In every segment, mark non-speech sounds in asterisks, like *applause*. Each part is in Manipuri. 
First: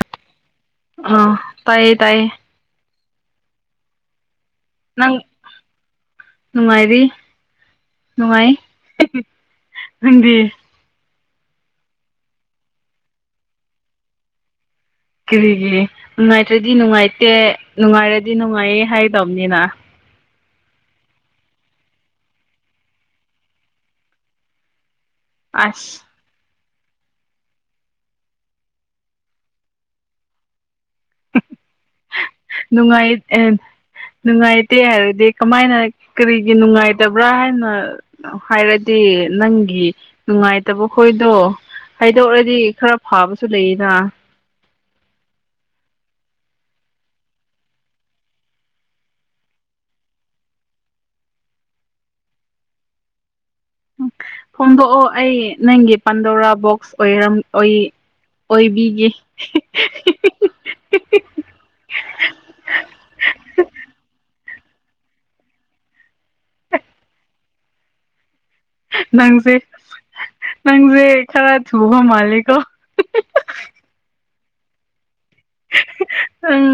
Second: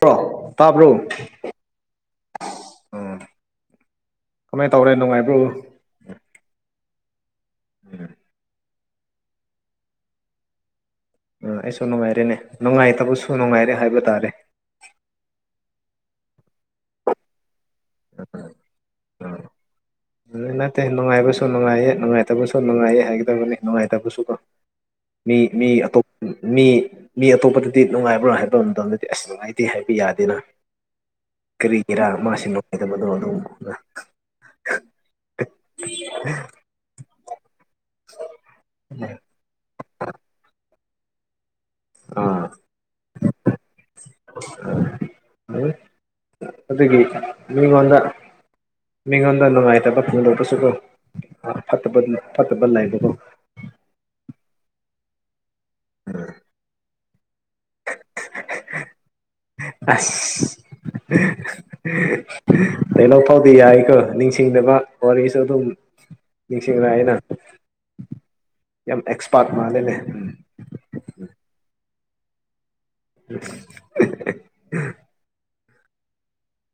ꯄꯣ ꯇꯥꯕ꯭ꯔꯣ ꯑꯥ ꯇꯥꯏꯌꯦ ꯇꯥꯏꯌꯦ ꯎꯝ ꯀꯃꯥꯏꯅ ꯇꯧꯔꯦ ꯅꯪ ꯅꯨꯡꯉꯥꯏꯕ꯭ꯔꯣ ꯅꯨꯡꯉꯥꯏꯔꯤ ꯅꯨꯡꯉꯥꯏ ꯅꯪꯗꯤ ꯎ ꯑꯩꯁꯨ ꯅꯨꯡꯉꯥꯏꯔꯦꯅꯦ ꯅꯨꯡꯉꯥꯏꯇꯕꯁꯨ ꯅꯨꯡꯉꯥꯏꯔꯦ ꯍꯥꯏꯕ ꯇꯥꯔꯦ ꯀꯔꯤꯒꯤ ꯅꯨꯡꯉꯥꯏꯇ꯭ꯔꯗꯤ ꯅꯨꯡꯉꯥꯏꯇꯦ ꯅꯨꯡꯉꯥꯏꯔꯗꯤ ꯅꯨꯡꯉꯥꯏꯌꯦ ꯍꯥꯏꯗꯧꯅꯤꯅ ꯑꯗꯨ ꯅꯠꯇꯦ ꯅꯨꯡꯉꯥꯏꯕꯁꯨ ꯅꯨꯡꯉꯥꯏꯌꯦ ꯅꯨꯡꯉꯥꯏꯇꯕꯁꯨ ꯅꯨꯡꯉꯥꯏꯌꯦ ꯍꯥꯏꯒꯗꯕꯅꯤ ꯅꯨꯡꯉꯥꯏꯇꯕꯁꯨꯀꯣ ꯃꯤ ꯃꯤ ꯑꯁ ꯑꯇꯣꯞꯄ ꯃꯤ ꯃꯤ ꯑꯇꯣꯞꯄꯗꯗꯤ ꯅꯨꯡꯉꯥꯏꯕ꯭ꯔꯥ ꯍꯥꯏꯕ ꯃꯇꯝꯗꯗꯤ ꯑꯁ ꯅꯨꯡꯉꯥꯏꯇꯦ ꯍꯥꯏꯕ ꯌꯥꯗꯦꯅ ꯀꯔꯤꯒꯤꯔꯥ ꯃꯥꯁꯤ ꯅꯨꯡꯉꯥꯏꯇꯕꯅꯣ ꯅꯨꯡꯉꯥꯏ ꯑꯗꯨꯝꯅ ꯅꯨꯡꯉꯥꯏꯇꯦ ꯍꯥꯏꯔꯗꯤ ꯀꯃꯥꯏꯅ ꯀꯔꯤꯒꯤ ꯅꯨꯡꯉꯥꯏꯇꯕ꯭ꯔꯥ ꯍꯥꯏꯅ ꯍꯥꯏꯔꯗꯤ ꯅꯪꯒꯤ ꯅꯨꯡꯉꯥꯏꯇꯕ ꯈꯣꯏꯗꯣ ꯑꯥ ꯍꯥꯏꯗꯣꯛꯔꯗꯤ ꯈꯔ ꯐꯥꯕꯁꯨ ꯂꯩꯌꯦꯅ ꯑꯗꯨꯒꯤ ꯃꯤꯒꯣꯟꯗ ꯃꯤꯉꯣꯟꯗ ꯅꯨꯡꯉꯥꯏꯇꯕ ꯐꯣꯡꯗꯣꯛꯄꯁꯨ ꯀꯣ ꯐꯠꯇꯕ ꯐꯠꯇꯕ ꯂꯩꯕꯀꯣ ꯎ ꯐꯣꯡꯗꯣꯛꯑꯣ ꯑꯩ ꯅꯪꯒꯤ ꯄꯥꯟꯗꯧꯔꯥ ꯕꯣꯛꯁ ꯑꯣꯏꯔꯝ ꯑꯣꯏꯕꯤꯒꯤ ꯑꯁ ꯍꯩꯅꯧ ꯐꯥꯎꯗꯤ ꯌꯥꯏꯀꯣ ꯅꯤꯡꯁꯤꯡ ꯁꯤꯡꯅꯕ ꯋꯥꯔꯤꯁꯨ ꯑꯗꯨꯝ ꯅꯤꯡꯁꯤꯡꯂ ꯑꯩꯅ ꯅꯪꯁꯦ ꯅꯪꯁꯦ ꯈꯔ ꯊꯍ ꯃꯥꯂꯤꯒꯣ ꯎꯝ ꯅꯪ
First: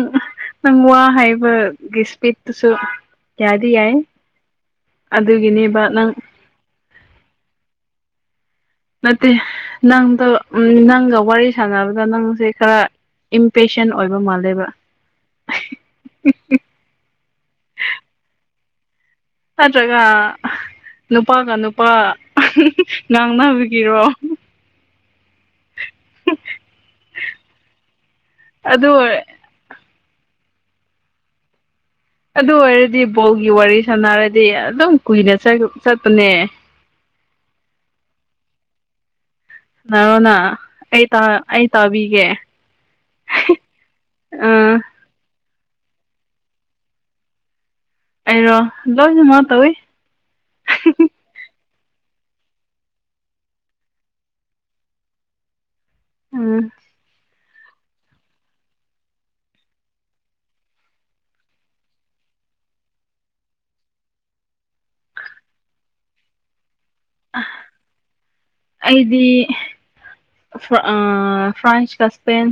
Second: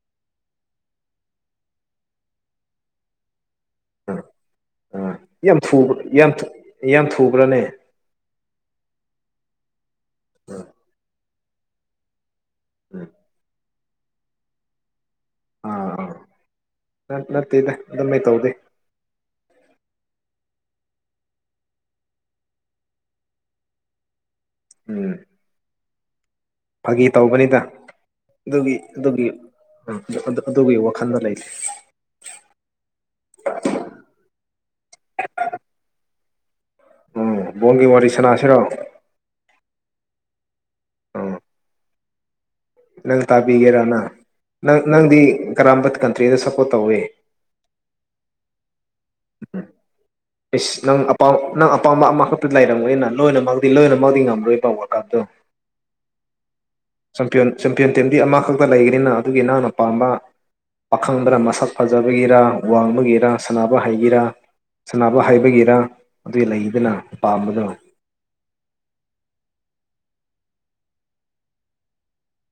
ꯅꯪ ꯋꯥ ꯍꯥꯏꯕꯒꯤ ꯏꯁꯄꯤꯠꯇꯨꯁꯨ ꯀꯌꯥꯗꯤ ꯌꯥꯏ ꯎꯝ ꯑꯥ ꯌꯥꯝ ꯑꯗꯨꯒꯤꯅꯦꯕ ꯊꯨꯕ ꯅꯪ ꯌꯥꯝ ꯌꯥꯝ ꯊꯨꯕ꯭ꯔꯅꯦ ꯅꯠꯇꯦ ꯅꯪꯗ ꯑꯥ ꯅꯪꯒ ꯋꯥꯔꯤ ꯁꯥꯟꯅꯕꯗ ꯅꯪꯁꯦ ꯈꯔ ꯏꯝꯄꯦꯛ ꯁꯟ ꯑꯣꯏꯕ ꯃꯥꯜꯂꯦꯕ ꯑꯥ ꯑꯥ ꯅꯠꯇꯦꯗ ꯑꯗꯨꯩ ꯇꯧꯗꯦ ꯅꯠꯇ꯭ꯔꯒ ꯅꯨꯄꯥꯒ ꯅꯨꯄꯥ ꯉꯥꯡꯅꯕꯒꯤꯔꯣ ꯎꯝ ꯐꯥꯒꯤ ꯇꯧꯕꯅꯤꯗ ꯑꯗꯨꯒꯤ ꯑꯗꯨ ꯑꯣꯏ ꯑꯗꯨꯒꯤ ꯑꯗꯨꯒꯤ ꯋꯥꯈꯜꯗ ꯂꯩꯇꯦ ꯑꯗꯨ ꯑꯣꯏꯔꯗꯤ ꯕꯧꯒꯤ ꯋꯥꯔꯤ ꯁꯥꯟꯅꯔꯗꯤ ꯑꯗꯨꯝ ꯀꯨꯏꯅ ꯆꯠꯄꯅꯦ ꯎꯝ ꯕꯣꯟꯒꯤ ꯋꯥꯔꯤ ꯁꯥꯅꯁꯤꯔꯣ ꯅꯔꯣꯅ ꯑꯩ ꯎꯝ ꯑꯩ ꯇꯥꯕꯤꯒꯦ ꯅꯪ ꯇꯥꯕꯤꯒꯦꯔꯥꯅ ꯑ ꯅꯪ ꯅꯪꯗꯤ ꯀꯔꯝꯕ ꯀꯟꯇ꯭ꯔꯤꯗ ꯁꯞꯄꯣꯔꯠ ꯇꯧꯏ ꯑꯩꯔꯣ ꯂꯣꯏꯅꯃꯛ ꯇꯧꯋꯤ ꯏꯁ ꯅꯪ ꯑꯄꯥꯝ ꯅꯪ ꯑꯄꯥꯝꯕ ꯑꯃꯈꯛꯇ ꯂꯩꯔꯝꯒꯅꯤꯅ ꯂꯣꯏꯅꯃꯛꯛꯇꯤ ꯂꯣꯏꯅꯃꯛꯛꯇꯤ ꯉꯝꯔꯣꯏ ꯇꯧꯕ ꯋꯥꯔꯀꯞꯇꯣ ꯎꯨꯝ ꯆꯝꯄꯤꯌꯟ ꯆꯦꯝꯄꯤꯌꯟ ꯇꯤꯝꯗꯤ ꯑꯃꯈꯛꯇ ꯂꯩꯒꯅꯤꯅ ꯑꯗꯨꯒꯤ ꯅꯛꯅ ꯄꯥꯝꯕ ꯄꯥꯈꯪꯕꯔ ꯃꯁꯛ ꯐꯖꯕꯒꯤꯔꯥ ꯋꯥꯡꯕꯒꯤꯔꯥ ꯁ ꯍꯥꯏꯒꯤꯔꯥ ꯁꯅꯕ ꯍꯥꯏꯩꯕꯒꯤꯔ ꯑꯗꯨꯒꯤ ꯂꯩꯗꯅ ꯄꯥꯝꯕꯗꯣ ꯑꯩꯗꯤ ꯑꯥ ꯐ꯭ꯔꯥꯟꯁ ꯀ ꯁꯄꯦꯟ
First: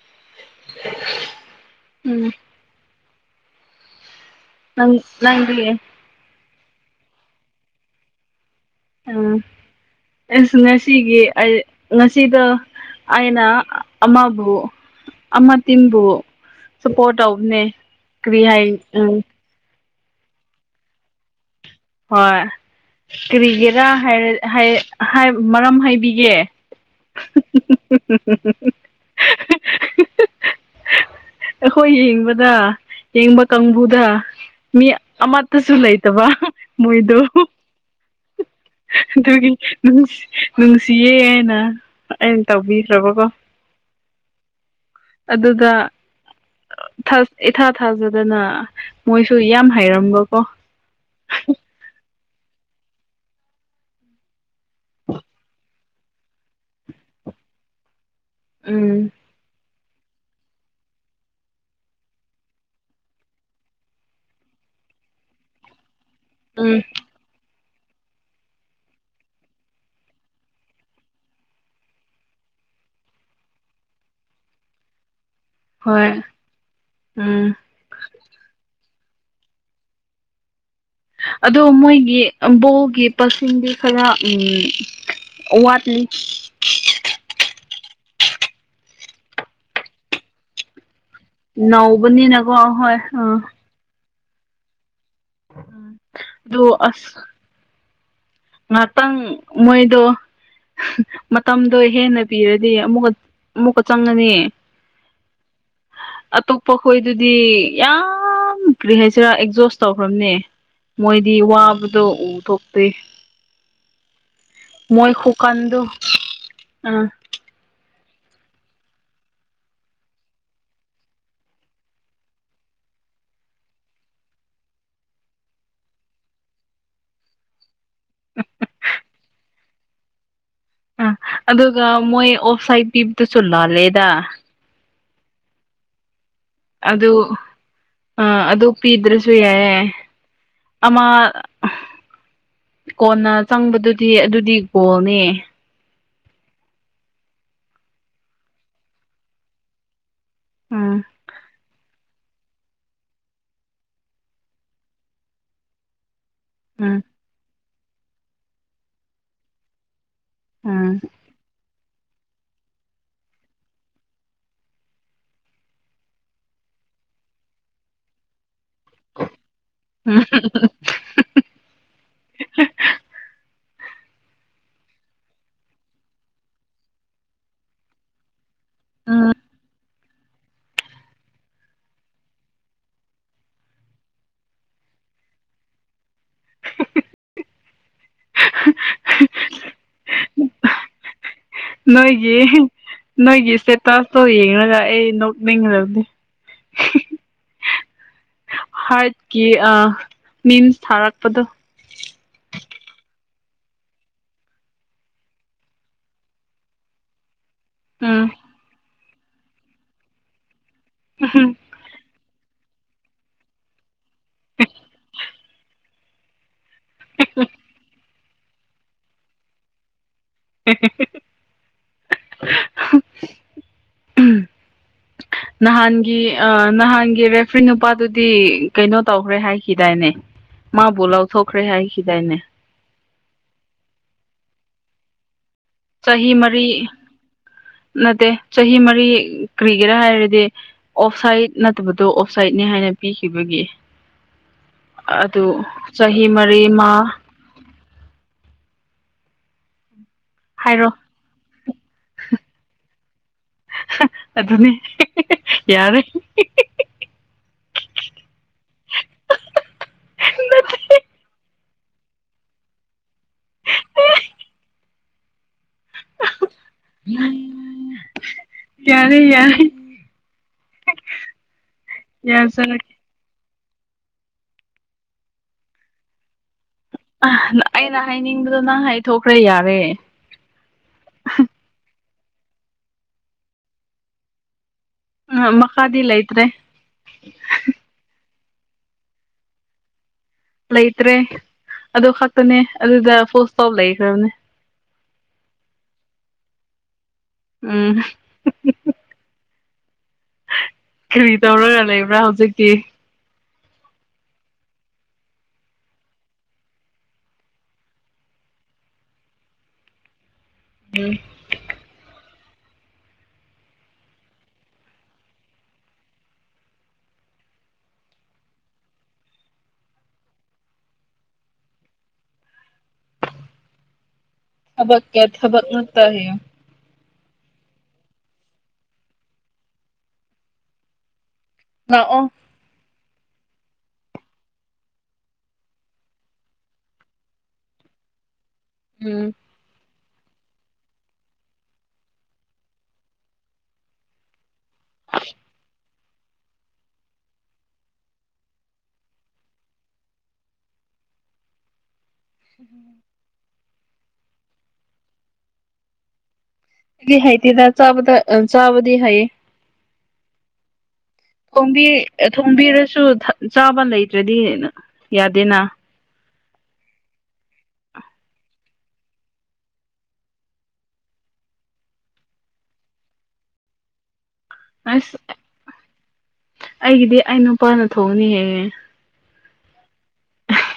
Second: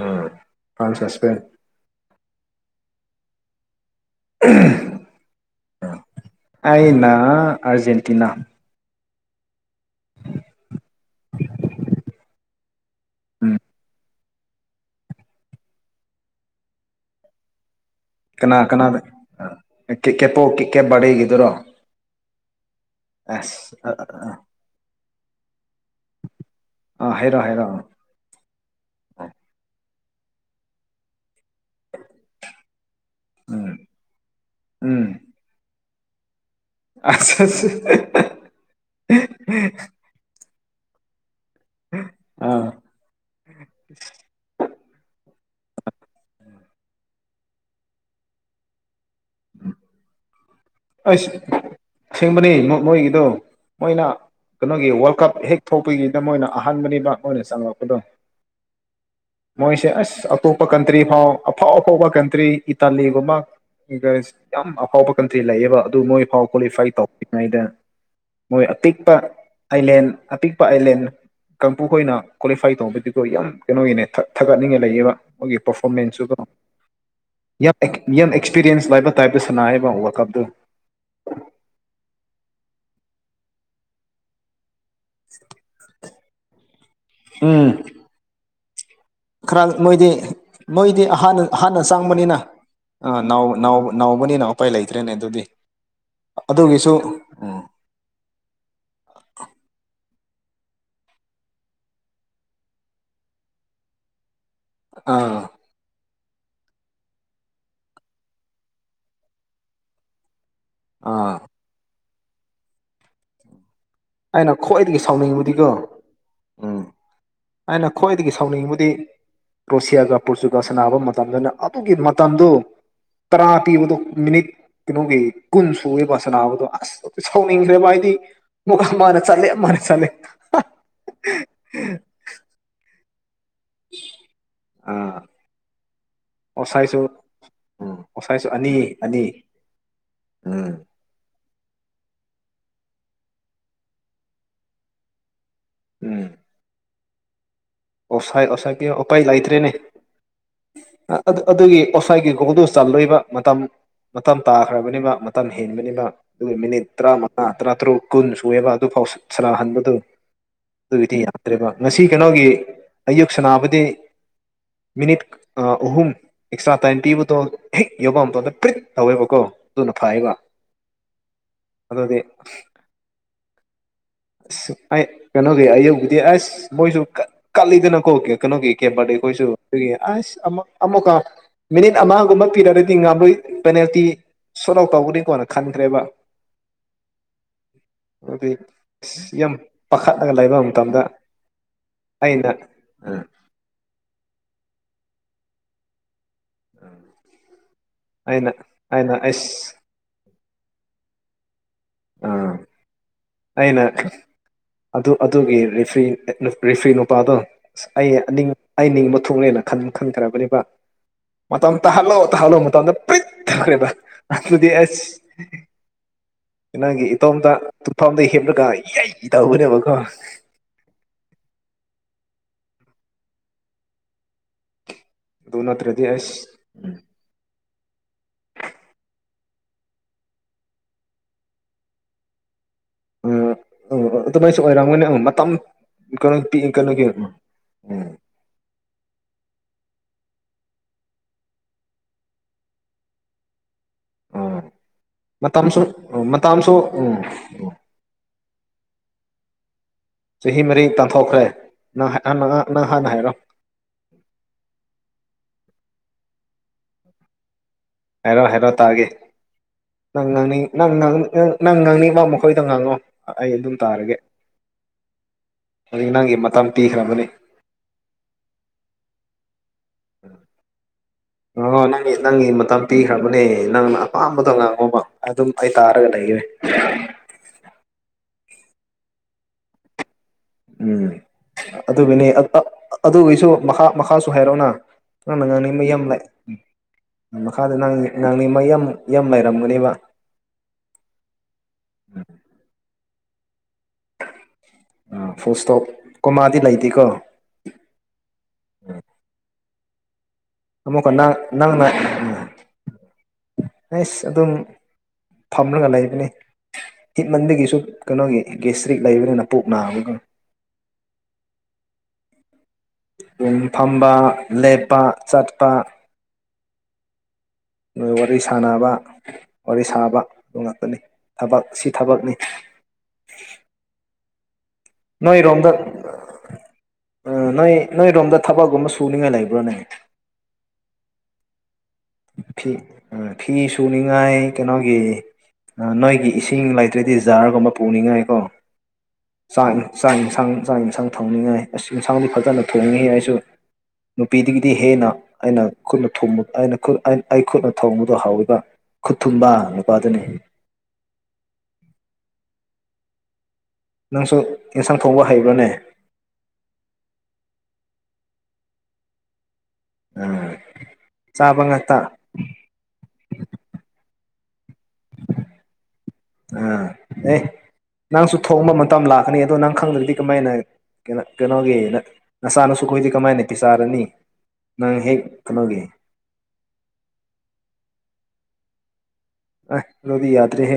ꯎꯨꯝ ꯐ꯭ꯔꯥꯟꯁ ꯀꯥ ꯏꯁꯄꯦꯟ ꯎꯝ ꯅꯪ ꯅꯪꯗꯤ ꯑꯅꯥ ꯑꯔꯖꯦꯟꯇꯤꯅꯥ ꯎꯨꯝ ꯑꯩꯁꯨ ꯃꯦꯁꯤꯒꯤ ꯑꯩ ꯉꯁꯤꯗ ꯑꯩꯅ ꯎꯝ ꯑꯃꯥ ꯕꯨ ꯑꯃꯇꯤꯟꯕꯨ ꯁꯄꯣꯔꯠ ꯇꯧꯕꯅꯦ ꯀ꯭ꯔꯤ ꯍꯥꯏ ꯎꯨꯝ ꯀꯤꯛ ꯀꯦꯞꯄꯣ ꯀꯤꯛ ꯀꯦꯞ ꯕꯥꯔꯗꯦꯒꯤꯗꯨꯔꯣ ꯍꯣꯏ ꯀꯔꯤꯒꯦꯔꯥ ꯍꯥꯏ ꯍꯥꯏ ꯃꯔꯝ ꯍꯥꯏꯕꯤꯒꯦ ꯑ ꯍꯥꯏꯩꯔ ꯍꯥꯏꯔꯣ ꯑ ꯑꯩꯈꯣꯏ ꯌꯦꯡꯕꯗ ꯌꯦꯡꯕ ꯎꯝ ꯀꯥꯡꯕꯨꯗ ꯃꯤ ꯑꯃꯠꯇꯁꯨ ꯂꯩ ꯇꯕ ꯑꯆꯥꯁ ꯍ ꯍ ꯑꯗꯨꯒꯤꯁꯤ ꯅꯨꯡꯁꯤꯌꯦ ꯍꯥꯏꯅ ꯑꯩꯅ ꯑꯥ ꯇꯧꯕꯤꯈ꯭ꯔꯕꯀꯣ ꯑꯗꯨꯗ ꯑꯁ ꯏꯊꯥ ꯊꯥꯖꯗꯅ ꯃꯣꯏꯁꯨ ꯌꯥꯝ ꯍꯩꯔꯝꯕ ꯀꯣ ꯑꯩꯁꯦꯡꯕꯅꯤ ꯃꯣꯏꯒꯤꯗꯣ ꯃꯣꯏꯅ ꯀꯩꯅꯣꯒꯤ ꯋꯥꯔꯜ ꯀꯞ ꯍꯦꯛ ꯊꯣꯛꯄꯒꯤꯗ ꯃꯣꯏꯅ ꯑꯍꯥꯟꯕꯅꯤꯃꯛ ꯃꯣꯏꯅ ꯆꯪꯂꯛꯄꯗꯣ ꯎꯨꯝ ꯃꯣꯏꯁꯦ ꯑꯁ ꯑꯇꯣꯞꯄ ꯀꯟꯇ꯭ꯔꯤ ꯐꯥꯎ ꯑꯐꯥꯎ ꯑꯐꯥꯎꯕ ꯀꯟꯇ꯭ꯔꯤ ꯏꯇꯥꯂꯤꯒꯨꯝꯕ ꯌꯥꯝ ꯑꯐꯥꯎꯕ ꯀꯟꯇ꯭ꯔꯤ ꯂꯩꯌꯦꯕ ꯑꯗꯨ ꯃꯣꯏ ꯐꯥꯎ ꯎꯝ ꯀ꯭ꯋꯥꯂꯤꯐꯥꯏ ꯇꯧꯔꯤꯉꯩꯗ- ꯃꯣꯏ ꯑꯄꯤꯛꯄ ꯑꯥꯏꯂꯦꯟ ꯑꯄꯤꯛꯄ ꯑꯥꯏꯂꯦꯟ ꯀꯥꯡꯄꯨꯈꯣꯏꯅ ꯀ꯭ꯋꯥꯂꯤꯐꯥꯏ ꯇꯧꯕꯗꯨꯗꯣ ꯌꯥꯝ ꯀꯩꯅꯣꯒꯤꯅꯦ ꯊꯥꯒꯠꯅꯤꯡꯉ ꯂꯩꯌꯦꯕ ꯃꯣꯏꯒꯤ ꯄꯔꯐꯣꯔꯃꯦꯟꯁꯨ ꯍꯣꯏ ꯀꯣ ꯎꯝ ꯌꯥꯝ ꯌꯥꯝ ꯑꯦꯛꯁꯄꯤꯔꯤꯌꯦꯟꯁ ꯂꯩꯕ ꯇꯥꯏꯞꯇ ꯁꯥꯟꯅꯥꯏꯕ ꯀꯕ ꯕ‌ꯣ ꯑꯗꯣ ꯃꯣꯏꯒꯤ ꯕꯣꯜꯒꯤ ꯄꯥꯔꯁꯟꯗꯤ ꯈꯔ ꯎꯝ ꯋꯥꯠꯂꯤ ꯎꯝ ꯈꯔ ꯃꯣꯏꯗꯤ ꯃꯣꯏꯗꯤ ꯃ‌ꯣꯏꯗꯤ ꯑꯍꯥꯟꯕ ꯑꯍꯥꯟꯅ ꯆꯪꯕꯅꯤꯅ ꯅꯧꯕꯅꯤꯅꯀꯣ ꯍꯣꯏ ꯑꯥ ꯅꯥꯎ ꯅꯥꯎ ꯅꯥꯎꯕꯅꯤꯅ ꯎꯄꯥꯏ ꯂꯩꯇ꯭ꯔꯦꯅꯦ ꯑꯗꯨꯗꯤ ꯑꯗꯨꯒꯤꯁꯨ ꯎꯝ ꯉꯥꯇꯡ ꯃꯣꯏꯗꯨ ꯃꯇꯝꯗꯣ ꯍꯦꯟꯅ ꯄꯤꯔꯗꯤ ꯑꯃꯨꯛꯀ ꯑꯃꯨꯛꯀ ꯆꯪꯉꯅꯤ ꯑꯥ ꯑꯇꯣꯞꯄ ꯈꯣꯏꯗꯨꯗꯤ ꯌꯥꯝ ꯀꯔꯤ ꯍꯥꯏꯁꯤꯔꯥ ꯑꯦꯛꯖꯣꯁ ꯇꯧꯈ꯭ꯔꯕꯅꯦ ꯑꯥ ꯃꯣꯏꯗꯤ ꯋꯥꯕꯗꯣ ꯎꯊꯣꯛꯇꯦ ꯑꯩꯅ ꯈ꯭ꯋꯥꯏꯗꯒꯤ ꯃꯣꯏ ꯁꯥꯎꯅꯤꯡꯕꯗꯤꯀꯣ ꯈꯨꯀꯟꯗꯣ ꯎꯝ ꯑꯥ ꯑꯩꯅ ꯈ꯭ꯋꯥꯏꯗꯒꯤ ꯁꯥꯎꯅꯤꯡꯕꯗꯤ ꯀ꯭ꯔꯣꯁꯤꯌꯥꯒ ꯄꯣꯔꯇꯨꯒꯜ ꯁꯥꯟꯕ ꯃꯇꯝꯗꯨꯅ ꯑꯗꯨꯒꯤ ꯃꯇꯝꯗꯨ ꯇꯔꯥ ꯄꯤꯕꯗꯣ ꯃꯤꯅꯤꯠ ꯀꯅ‌ꯣꯒꯤ ꯀꯨꯟ ꯁꯨꯌ‌ꯦꯕ ꯁꯅꯥꯕꯗꯣ ꯑꯁ ꯁꯥꯎꯅꯤꯡꯈ꯭ꯔꯦꯕ ꯑꯩꯗꯤ ꯃꯨꯒ ꯃꯥꯅ ꯆꯜꯂ‌ꯦ ꯑꯃꯅ ꯆꯂꯦ ꯑ ꯑꯗꯨꯒ ꯃꯣꯏ ꯑꯣꯐ ꯁꯥꯏꯠ ꯄꯤꯕꯗꯨꯁꯨ ꯂꯥꯜꯂꯦꯗ ꯑꯥ ꯑꯣꯁꯥꯏꯁꯨ ꯑꯗꯨ ꯑ ꯑꯣꯁꯥꯏꯁꯨ ꯑꯗꯨ ꯑꯅꯤ ꯑꯅꯤ ꯄꯤꯗ꯭ꯔꯁꯨ ꯌꯥꯏꯑꯦ ꯎꯝ ꯑꯝꯃ ꯀꯣꯟꯅ ꯆꯪꯕꯗꯨꯗꯤ ꯑꯗꯨꯗꯤ ꯒꯣꯜꯅꯤ ꯎꯝ ꯑꯣꯁꯥꯏ ꯑꯣꯁꯥꯏ ꯇꯤ ꯎꯄꯥꯏ ꯂꯩꯇ꯭ꯔꯦꯅꯦ ꯎꯝ ꯑꯗꯨ ꯑꯗꯨꯒꯤ ꯑꯣꯁꯋꯥꯏꯒꯤ ꯒꯣꯗꯨ ꯆꯜꯗꯣꯏꯕ ꯃꯇꯝ ꯃꯇꯝ ꯇꯥꯈ꯭ꯔꯕꯅꯤꯕ ꯃꯇꯝ ꯍꯦꯟꯕꯅꯤꯕ ꯑꯗꯨꯒ ꯃꯤꯅꯤꯠ ꯎꯝ ꯇꯔꯥꯃꯉꯥ ꯇꯔꯥꯇꯔꯨꯛ ꯀꯨꯟ ꯁꯨꯑꯦꯕ ꯑꯗꯨꯐꯥꯎ ꯁꯥꯅꯍꯟꯕꯗꯨ ꯎꯝ ꯑꯗꯨꯏꯗꯤ ꯌꯥꯗ꯭ꯔꯦꯕ ꯉꯁꯤ ꯀꯩꯅꯣꯒꯤ ꯑꯌꯨꯛ ꯁꯅꯥꯕꯗꯤ ꯃꯤꯅꯤꯠ ꯑꯍꯨꯝ ꯑꯦꯛꯁꯇ꯭ꯔꯥ ꯇꯥꯏꯝ ꯄꯤꯕꯗ‌ꯣ ꯊꯤꯛ ꯌꯥꯎꯕꯗ ꯄꯔꯤꯛ ꯇꯧꯋꯦꯕꯀꯣ ꯑꯗꯨꯅ ꯐꯌꯦꯕ ꯑꯗꯨꯗꯤ ꯑꯁ ꯑꯩ ꯀꯩꯅꯣꯒꯤ ꯑꯌꯨꯛꯗꯤ ꯑꯁ ꯃꯣꯏꯁꯨ ꯀꯠꯂꯤꯗꯅꯀꯣ ꯀꯅ‌ꯣꯒꯤ ꯀ‌ꯦꯕ ꯕꯔꯗ‌ꯦ ꯎꯝ ꯈ‌ꯣꯏꯁꯨ ꯑꯗꯨꯒꯤ ꯑꯁ ꯑꯃ ꯑꯃꯒ ꯃꯤꯅꯤꯠ ꯑꯃꯒꯨꯝꯕ ꯄꯤꯔꯒꯗꯤ ꯉꯥꯃꯣꯏ ꯄꯦꯅꯥꯜꯇꯤ ꯁꯣꯔꯠ ꯑꯥꯎꯠ ꯇꯧꯒꯅꯤꯀꯣꯅ ꯈꯟꯈ꯭ꯔꯦꯕ *inaudible* ꯑꯗꯨꯗꯤ ꯑ ꯌꯥꯝ ꯄꯥꯈꯠꯂꯒ ꯂꯩꯕ ꯃꯇꯝꯗ ꯅꯣꯏꯒꯤ ꯑꯩꯅ ꯅꯣꯏꯒꯤ ꯏꯁꯇꯦꯇꯥꯁꯇꯣ ꯌꯦꯡꯉꯒ ꯑꯩ ꯅꯣꯛꯅꯤꯡꯈ꯭ꯔꯗꯦ ꯑꯩꯅ ꯑꯩꯅ ꯍꯥꯔꯠꯀꯤ ꯑ ꯑꯩꯁ ꯃꯤꯃꯁ ꯊꯥꯔꯛꯄꯗꯣ ꯑꯥ ꯑꯩꯅ ꯑꯗꯨ ꯑꯗꯨꯒꯤ ꯔꯤꯐ꯭ꯔꯤ ꯔꯤꯐ꯭ꯔꯤ ꯅꯨꯄꯥꯗꯣ ꯑꯁ ꯑꯩ ꯎꯝ ꯑꯩ ꯅꯤꯡꯕ ꯊꯣꯛꯂꯦꯅ ꯈꯟ ꯈꯟꯈ꯭ꯔꯕꯅꯦꯕ ꯃꯇꯝ ꯇꯍꯜꯂꯣ ꯇꯍꯜꯂꯣ ꯃꯇꯝꯗ‌ꯣ ꯄꯔꯤꯠ ꯇꯥꯔ‌ꯦꯗ ꯑꯗꯨꯗꯤ ꯑꯁ ꯅꯪꯒꯤ ꯏꯇꯣꯝꯇ ꯇꯨꯐꯝꯗ ꯍꯦꯞꯂꯒ ꯌ‌ꯏ ꯇꯧꯕꯅꯦꯕꯀꯣ ꯎꯝ ꯑꯗꯨ ꯅꯠꯇ꯭ꯔꯗꯤ ꯅꯍꯥꯟꯒꯤ ꯑ ꯑꯁ ꯅꯍꯥꯟꯒꯤ ꯔ‌ꯦꯐ ꯐ꯭ꯔꯤ ꯅꯨꯄꯥꯗꯨꯗꯤ ꯀꯩꯅꯣ ꯇꯧꯈ꯭ꯔꯦ ꯍꯥꯏꯈꯤꯗꯥꯏꯅꯦ ꯃꯥꯕꯨ ꯂꯥꯎꯊꯣꯛꯈ꯭ꯔꯦ ꯍꯥꯏꯈꯤꯗꯥꯏꯅꯦ ꯎꯝ ꯑꯣ ꯑꯗꯨꯃꯥꯏꯁꯨ ꯑꯣꯏꯔꯝꯒꯅꯤ ꯑ ꯃꯇꯝ ꯆꯍꯤ ꯀꯩꯅꯣ ꯃꯔꯤ ꯄꯤꯛꯏ ꯀꯩꯅꯣꯒꯤ ꯎꯝ ꯎꯝ ꯅꯠꯇꯦ ꯆꯍꯤ ꯃꯔꯤ ꯀ꯭ꯔꯤꯒꯦꯔꯥ ꯍꯥꯏꯔꯗꯤ ꯗꯤ ꯑꯣꯞꯁꯥꯏꯠ ꯅꯠꯇꯕꯗꯣ ꯑꯣꯞꯁꯥꯏꯠꯅꯦ ꯍꯥꯏꯅ ꯄꯤꯈꯤꯕꯒꯤ ꯎꯝ ꯑꯗꯨ ꯃꯇꯝꯁꯨ ꯆꯍꯤ ꯃꯔꯤ ꯃꯇꯝꯁꯨ ꯑꯃ *inaudible* *unintelligible* ꯎꯝ ꯆꯍꯤ ꯃꯔꯤ ꯇꯥꯟꯊꯣꯛꯈ꯭ꯔꯦ ꯅꯪ ꯅꯪ ꯍꯥꯟꯅ ꯍꯥꯏꯔꯣ ꯑꯗꯨꯅꯤ ꯌꯥꯔꯦ ꯍꯥꯏꯔꯣ ꯍꯥꯏꯦꯔꯣ ꯇꯥꯒꯦ ꯅꯪ ꯉꯥꯡ ꯅꯪ ꯅꯪ ꯉꯥꯡꯅꯤꯡ ꯃꯥ ꯃꯈꯣꯏꯗ ꯉꯥꯡꯉꯣ ꯑꯩ ꯑꯗꯨꯝ ꯇꯥꯔꯒꯦ *unintelligible* *inaudible* ꯍꯧꯖꯤꯛ ꯅꯪꯒꯤ ꯃꯇꯝ ꯄꯤꯈ꯭ꯔꯕꯅꯤ ꯌꯥꯔꯦ ꯌꯥꯔꯦ ꯑꯣ ꯅꯪ ꯅꯪꯒꯤ ꯃꯇꯝ ꯌꯥꯖꯔꯒꯦ ꯄꯤꯈ꯭ꯔꯕꯅꯦ ꯅꯪꯅ ꯑꯄꯥꯝꯕꯗꯣ ꯉꯥꯡꯉꯕ ꯑꯗꯨꯝ ꯑꯩ ꯇꯥꯔꯒ ꯂꯩꯈ꯭ꯔꯦ ꯑꯩꯅ ꯍꯥꯏꯅꯤꯡꯕꯗꯣ ꯅꯪ ꯍꯥꯏꯊꯣꯛꯈ꯭ꯔꯦ ꯌꯥꯔꯦ ꯑꯗꯨꯅꯤ ꯑꯗꯨꯒꯤꯁꯨ ꯃꯈꯥ ꯃꯈꯥꯁꯨ ꯍꯥꯏꯔꯛꯑꯣꯅ ꯊꯪꯅꯥ ꯉꯅꯤ ꯃꯩꯌꯥꯝ ꯃꯈꯥꯗꯤ ꯂꯩ ꯂꯩꯇ꯭ꯔꯦ ꯎ ꯃꯈꯥꯗ ꯅꯉꯏ ꯑꯉꯥꯡꯅꯦ ꯃ ꯌꯥꯝ ꯌꯥꯝ ꯂꯥꯏꯔꯝꯒꯅꯦꯕ ꯂꯩꯇ꯭ꯔꯦ ꯑꯗꯨ ꯈꯛꯇꯅꯦ ꯑꯗꯨꯗ ꯁꯣ ꯂꯩꯈ꯭ꯔꯅꯤ ꯐꯨꯜ ꯏꯁꯇꯣꯞ ꯀꯣꯃꯥꯗꯤ ꯂꯩꯇꯦꯀꯣ ꯎꯝ ꯑꯃꯨꯛꯀꯅꯥꯪ ꯀꯔꯤ ꯇꯧꯔꯒ ꯂꯩꯕ꯭ꯔꯥ ꯍꯧꯖꯤꯛꯇꯤ ꯑꯁ ꯑꯗꯨꯝ ꯐꯝꯂꯉ ꯂꯩ ꯑꯩꯕ ꯍꯤꯠꯃꯟꯗꯒꯤꯁꯨ ꯀꯩꯅꯣꯒꯤ ꯒꯦꯁꯇ꯭ꯔꯤꯛ ꯂꯩꯕꯅꯤꯅ ꯄꯨꯣꯛ ꯅꯥꯕꯒꯤ ꯎꯝ ꯎꯨꯡ ꯐꯝꯕ ꯂꯦꯞꯄ ꯆꯠꯄ ꯅꯣꯏ ꯋꯥꯔꯤ ꯁꯅꯕ ꯋꯥꯔꯤ ꯁꯥꯕ ꯑꯗꯨ ꯉꯥꯛꯇꯅꯤ ꯊꯕꯛ ꯁꯤ ꯊꯕꯛꯅꯤ *unintelligible* ꯍꯕꯛ ꯀ ꯍꯕꯛ ꯅꯣꯏꯔꯣꯝꯗ ꯅꯠꯇ ꯍꯌ ꯅꯣꯏ ꯅꯣꯏꯔꯣꯝꯗ ꯊꯕꯛꯀꯨꯝꯕ ꯁꯨꯅꯤꯉꯥꯏ ꯂꯩꯕ꯭ꯔꯣꯅꯦ ꯂꯑꯣ ꯐꯤ ꯐꯤ ꯁꯨꯅꯤꯡꯉꯥꯏ ꯀꯩꯅꯣꯒꯤ ꯅꯣꯏꯒꯤ ꯏꯁꯤꯡ ꯂꯩꯇ꯭ꯔꯗꯤ ꯖꯥꯔꯒꯨꯝꯕ ꯄꯨꯅꯤꯡꯉꯥꯏ ꯀꯣ ꯎꯝ ꯆꯥꯛ ꯌꯦꯟꯁꯥꯡ ꯆꯥꯛ ꯌꯦꯟꯁꯥꯡ ꯊꯣꯡꯅꯤꯡꯉꯥꯏ ꯑꯁ ꯌꯦꯟꯁꯥꯡꯗꯤ ꯐꯖꯅ ꯊꯣꯡꯉꯤ ꯑꯩꯁꯨ ꯅꯨꯄꯤꯗꯒꯤ ꯗꯤ ꯍꯦꯟꯅ ꯑꯩꯅ ꯈꯨꯠꯅ ꯊꯨꯝꯕ ꯑꯩꯅ ꯑꯩ ꯈꯨꯠꯅ ꯊꯣꯡꯕꯗꯨ ꯍꯧꯥꯎꯔꯤꯕ ꯈꯨꯠꯊꯨꯝꯕꯥ ꯅꯨꯄꯥꯗꯨꯅꯤ *unintelligible* ꯅꯪꯁꯨ ꯑꯦꯟꯁꯥꯡ ꯊꯧꯕ ꯍꯩꯕ꯭ꯔꯥꯅꯦ ꯗꯤ ꯍꯥꯏꯇꯦꯔ ꯆꯥꯕꯗ ꯑ ꯆꯥꯕꯗꯤ ꯍꯥꯏꯌꯦ ꯑꯥ ꯆꯥꯕ ꯊꯣꯝꯕꯤ ꯉꯥꯛꯇ ꯊꯣꯝꯕꯤꯔꯁꯨ ꯆꯥꯕ ꯂꯩ ꯑꯗꯨꯗꯤ ꯌꯥꯗꯦꯅ ꯑꯥ ꯑꯦ ꯅꯪꯁꯨ ꯊꯣꯡꯕ ꯃꯇꯝ ꯂꯥꯛꯀꯅꯤ ꯑꯗꯣ ꯅꯪ ꯈꯪꯗ꯭ꯔꯗꯤ ꯀꯃꯥꯏꯅ ꯀ ꯀꯩꯅꯣꯒꯤ ꯅꯁꯥꯅꯁꯨ ꯈꯣꯏꯗꯤ ꯀꯃꯥꯏꯅ ꯄꯤꯤꯁꯥꯔꯅꯤ ꯑꯁ ꯑꯩꯒꯤꯗꯤ ꯑꯩ ꯅꯨꯄꯥꯅ ꯊꯣꯡꯅꯤꯍꯦꯉꯦ ꯑ ꯂꯗꯤ ꯌꯥꯗ ꯔꯦ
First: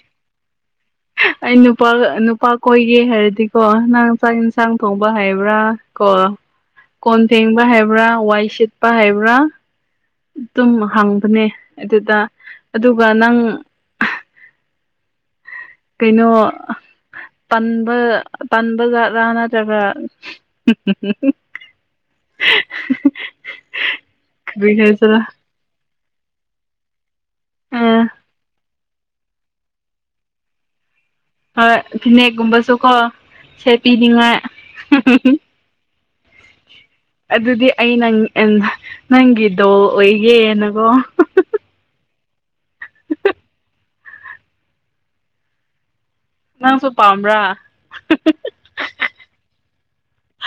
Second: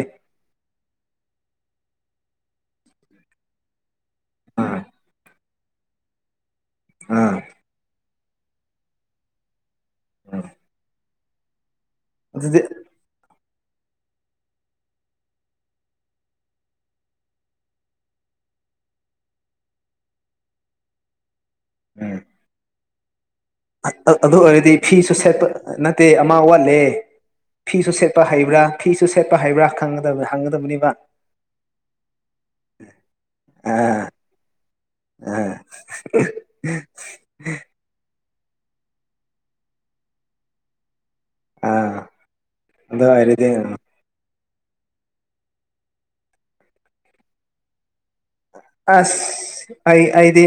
ꯑꯩ ꯅꯨꯄꯥ ꯅꯨꯄꯥ ꯀꯣꯏꯒꯦ ꯍꯥꯏꯔꯗꯤꯀꯣ ꯅꯪ ꯆꯥꯛ ꯌꯦꯟꯁꯥꯡ ꯑꯥ ꯊꯣꯡꯕ ꯍꯥꯏꯌꯦꯕ ꯍꯥꯏꯕ꯭ꯔꯥ ꯀꯣ ꯀꯣꯟ ꯑꯥ ꯊꯦꯡꯕ ꯍꯥꯏꯕ꯭ꯔꯥ ꯋꯥꯏ ꯁꯤꯠꯄ ꯍꯥꯏꯕ꯭ꯔꯥ ꯎꯝ ꯑꯗꯨꯝ ꯍꯥꯡꯕꯅꯦ ꯑꯗꯨꯗ ꯑꯗꯨꯗꯤ ꯑꯗꯨꯒ ꯅꯪ ꯀꯩꯅꯣ ꯄꯟꯕ ꯄꯟꯕ ꯖꯥꯠ꯭ꯔꯥ ꯅꯠꯇ꯭ꯔꯒ ꯎꯝ ꯑꯗꯨ ꯑꯣꯏꯔꯗꯤ ꯀꯔꯤ ꯐꯤꯁꯨ ꯍꯥꯏꯁꯤꯔꯥ ꯁꯦꯠꯄ ꯅꯠꯇꯦ ꯑꯃ ꯋꯥꯠꯂꯦ ꯐꯤꯁꯨ ꯑ ꯁꯦꯠꯄ ꯍꯩꯕ꯭ꯔꯥ ꯐꯤꯁꯨ ꯁꯦꯠꯄ ꯍꯩꯕ꯭ꯔꯥ ꯈꯪꯒꯗꯕ ꯍꯪꯒꯗꯕꯅꯤꯕ ꯍꯣꯏ ꯐꯤꯅꯦꯛꯒꯨꯝꯕꯁꯨꯀꯣ ꯑꯥ ꯁꯦꯠꯄꯤꯅꯤꯡꯉꯥꯏ ꯎꯝ ꯑꯗꯨꯗꯤ ꯑꯩ ꯅꯪ ꯅꯪꯒꯤꯗꯣ ꯑꯣꯏꯒꯦꯅꯀꯣ ꯑꯥ ꯑꯗ ꯍꯥꯏꯔꯗꯤ ꯅꯪꯁꯨ ꯄꯥꯝꯕ꯭ꯔꯥ ꯑꯁ ꯑꯩ ꯑꯩꯗꯤ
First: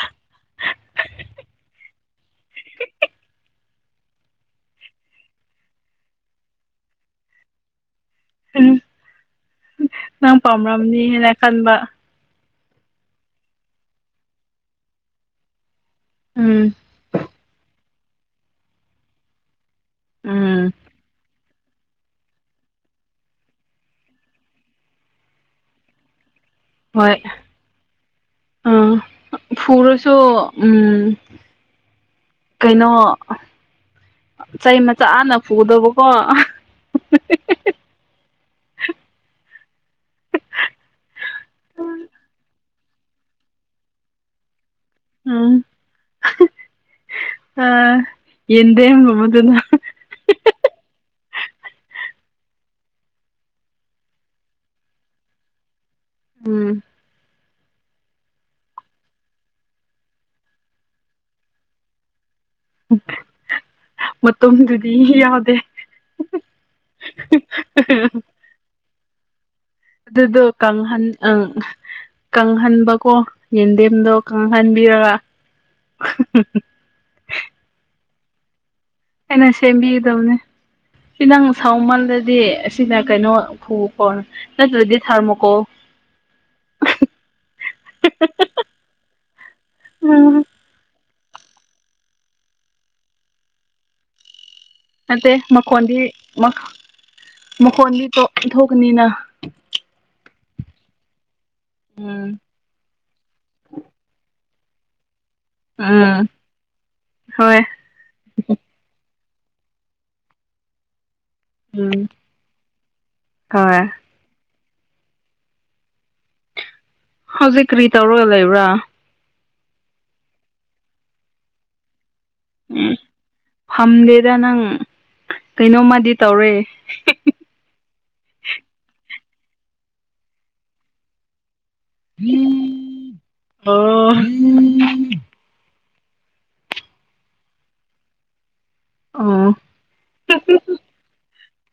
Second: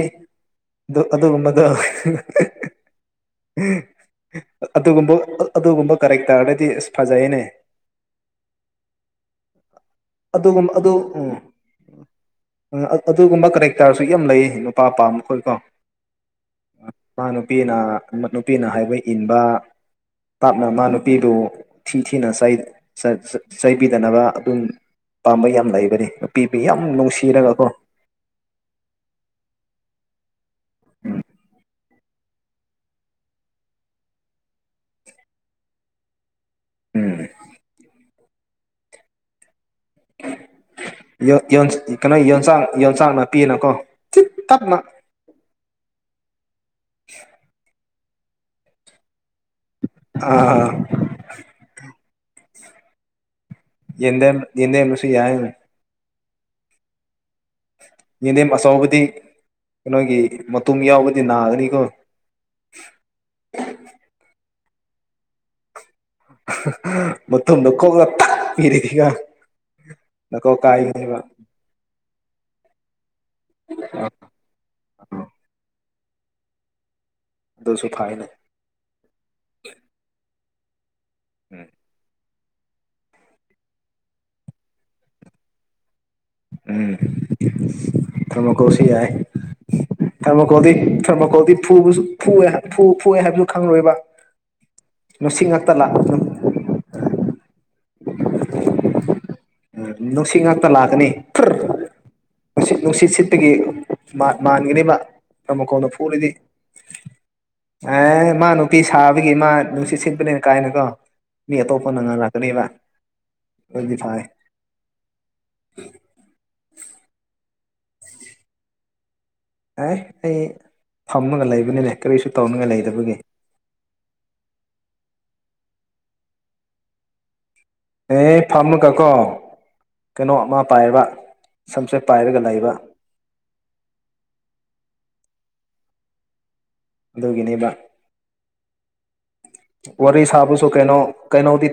ꯑꯗꯨ ꯑꯗꯨꯒꯨꯝꯕꯗꯣ ꯑꯗꯨꯒꯨꯝꯕ ꯑꯗꯨꯒꯨꯝꯕ ꯀꯔꯦꯛꯇꯔꯗꯗꯤ ꯑꯁ ꯐꯖꯩꯅꯦ ꯎꯝ ꯅꯪ ꯑꯗꯨꯒꯨꯝ ꯑꯗꯨ ꯄꯥꯝꯔꯝꯅꯤ ꯍꯥꯏꯅ ꯎꯝ ꯈꯟꯕ ꯑꯗꯨꯒꯨꯝꯕ ꯀꯔꯦꯛꯇꯔꯁꯨ ꯌꯥꯝ ꯂꯩꯌꯦ ꯅꯨꯄꯥꯄꯥꯝꯕ ꯃꯈꯣꯏ ꯀꯣ ꯎꯝ ꯅꯨꯄꯥ ꯅꯨꯄꯤꯅ ꯅꯨꯄꯤꯅ ꯍꯥꯏꯕ ꯏꯟꯕ ꯎꯝ ꯇꯞꯅ ꯃꯥ ꯅꯨꯄꯤꯗꯨ ꯊꯤ ꯊꯤꯅ ꯆꯩꯥꯏꯕꯤꯗꯅꯕ ꯑꯗꯨꯝ ꯄꯥꯝꯕ ꯌꯥꯝ ꯂꯩꯕꯅꯤ ꯅꯨꯄꯤꯕꯨ ꯌꯥꯝ ꯍꯣꯏ ꯅꯨꯡꯁꯤꯔꯒꯀꯣ ꯑ ꯐꯨꯔꯁꯨ ꯎꯝ ꯀꯩꯅꯣ ꯆꯩ ꯃꯆꯥꯅ ꯄꯨꯗꯕꯀꯣ ꯎꯝ *unintelligible* *inaudible* ꯀꯩꯅꯣ ꯌꯣꯟꯁꯥꯛ ꯌꯣꯟꯁꯥꯛ ꯅꯥꯄꯤꯅꯀꯣ ꯆꯤ ꯇꯞꯅ ꯎꯝ ꯑ ꯌꯦꯗ ꯃꯃ ꯑꯥ ꯑ ꯌꯦꯗ ꯌꯦꯗꯦ ꯃꯁꯤꯁꯤ ꯌꯥ ꯎꯝ ꯌꯦꯗꯦꯝ ꯑꯆꯕꯗꯤ ꯀꯩꯅꯣꯒꯤ ꯃꯇꯨꯝ ꯌꯥꯎꯕꯗꯤ ꯅꯥꯒꯅꯤꯀꯣ ꯃꯇꯣꯝꯗꯨꯗꯤ ꯌꯥꯎꯗꯦ ꯃꯣꯗꯛꯂ ꯏꯗꯤꯒ ꯑꯗꯨꯗꯣ ꯀꯪꯍꯟ ꯑ ꯀꯪꯍꯟꯕꯀꯣ ꯌꯦꯟꯗꯦꯝꯗꯣ ꯀꯪꯍꯟꯕꯤꯔꯒ *inaudible* ꯑꯗꯨꯁꯨ ꯐꯥꯏꯅꯦ ꯑꯩꯅ ꯁꯦꯝꯕꯤꯒꯗꯕꯅꯦ ꯁꯤ ꯅꯪ ꯁꯥꯎꯃꯜꯗꯗꯤ ꯑꯁꯤꯅ ꯀꯩꯅꯣ ꯐ ꯈꯣ ꯅꯠꯇ꯭ꯔꯗꯤ ꯊꯥꯔꯃꯣꯀꯣꯜ ꯎꯝ ꯊꯔꯃꯣꯀꯣꯁꯤ ꯌꯥ ꯎꯝ ꯊꯔꯃꯣꯀꯣꯁꯤ ꯐꯔ ꯃꯈꯣꯛꯗꯤ ꯐꯨꯁꯨ ꯐ ꯐꯨꯑꯦ ꯍꯥꯏꯕꯁꯨ ꯈꯪꯂꯣꯏꯕ ꯅꯠꯇꯦ ꯂꯁꯤꯛ ꯉꯥꯛꯛꯇ ꯂꯥꯛ ꯃꯈꯣꯟꯗꯤ ꯃꯈꯣꯟꯗꯤ ꯊꯣꯛꯀꯅꯤꯅ ꯎ ꯅꯨꯡꯁꯤꯠ ꯉꯥꯛꯇ ꯂꯥꯛꯀꯅꯤ ꯎꯝ ꯅꯨꯡꯁꯤꯠ ꯅꯨꯡꯁꯤꯠ ꯁꯤꯠꯇꯒꯤ ꯃꯥꯟꯈ꯭ꯔꯤꯕ ꯇꯃ ꯀꯣꯟꯅ ꯎꯝ ꯐꯨꯔꯤꯗꯤ ꯍꯣꯏ ꯑꯦ ꯃꯥ ꯅꯨꯄꯤ ꯁꯥꯕ ꯑꯩꯒꯤ ꯏꯃꯥ ꯅꯨꯡꯁꯤꯠ ꯁꯤꯠꯄꯅꯦꯅ ꯀꯥꯏꯅꯀꯣ ꯃꯤ ꯑꯇꯣꯞꯄ ꯎꯝ ꯅꯪꯍꯜꯔꯛꯀꯅꯦꯕ ꯍꯣꯏ ꯑꯗꯨꯗꯤ ꯐꯔ ꯎꯝ ꯍꯧꯖꯤꯛ ꯀꯔꯤ ꯇꯧꯔꯒ ꯂꯩꯕ꯭ꯔꯥ ꯑꯦ ꯑꯩ ꯐꯝꯃꯒ ꯂꯩꯕꯅꯤꯅꯦ ꯀꯔꯤꯁꯨ ꯇꯧꯅꯤꯡꯉꯥꯏ ꯎꯝ ꯂꯩꯇꯕꯒꯤ ꯐꯝꯗꯦꯗ ꯅꯪ ꯀꯩꯅꯣꯝꯃꯗꯤ ꯇꯧꯔꯦ ꯑꯦ ꯐꯝꯃꯨꯒꯀꯣ ꯀꯩꯅꯣ ꯑꯃ ꯄꯥꯏꯕ ꯁꯝꯁꯦꯠ ꯄꯥꯏꯔꯒ ꯂꯩꯕ ꯑꯣ ꯑꯗꯨꯒꯤꯅꯦꯕ ꯑꯣ ꯋꯥꯔꯤ ꯁꯥꯕꯁꯨ ꯀꯩꯅꯣ ꯀꯩꯅꯣꯗꯤ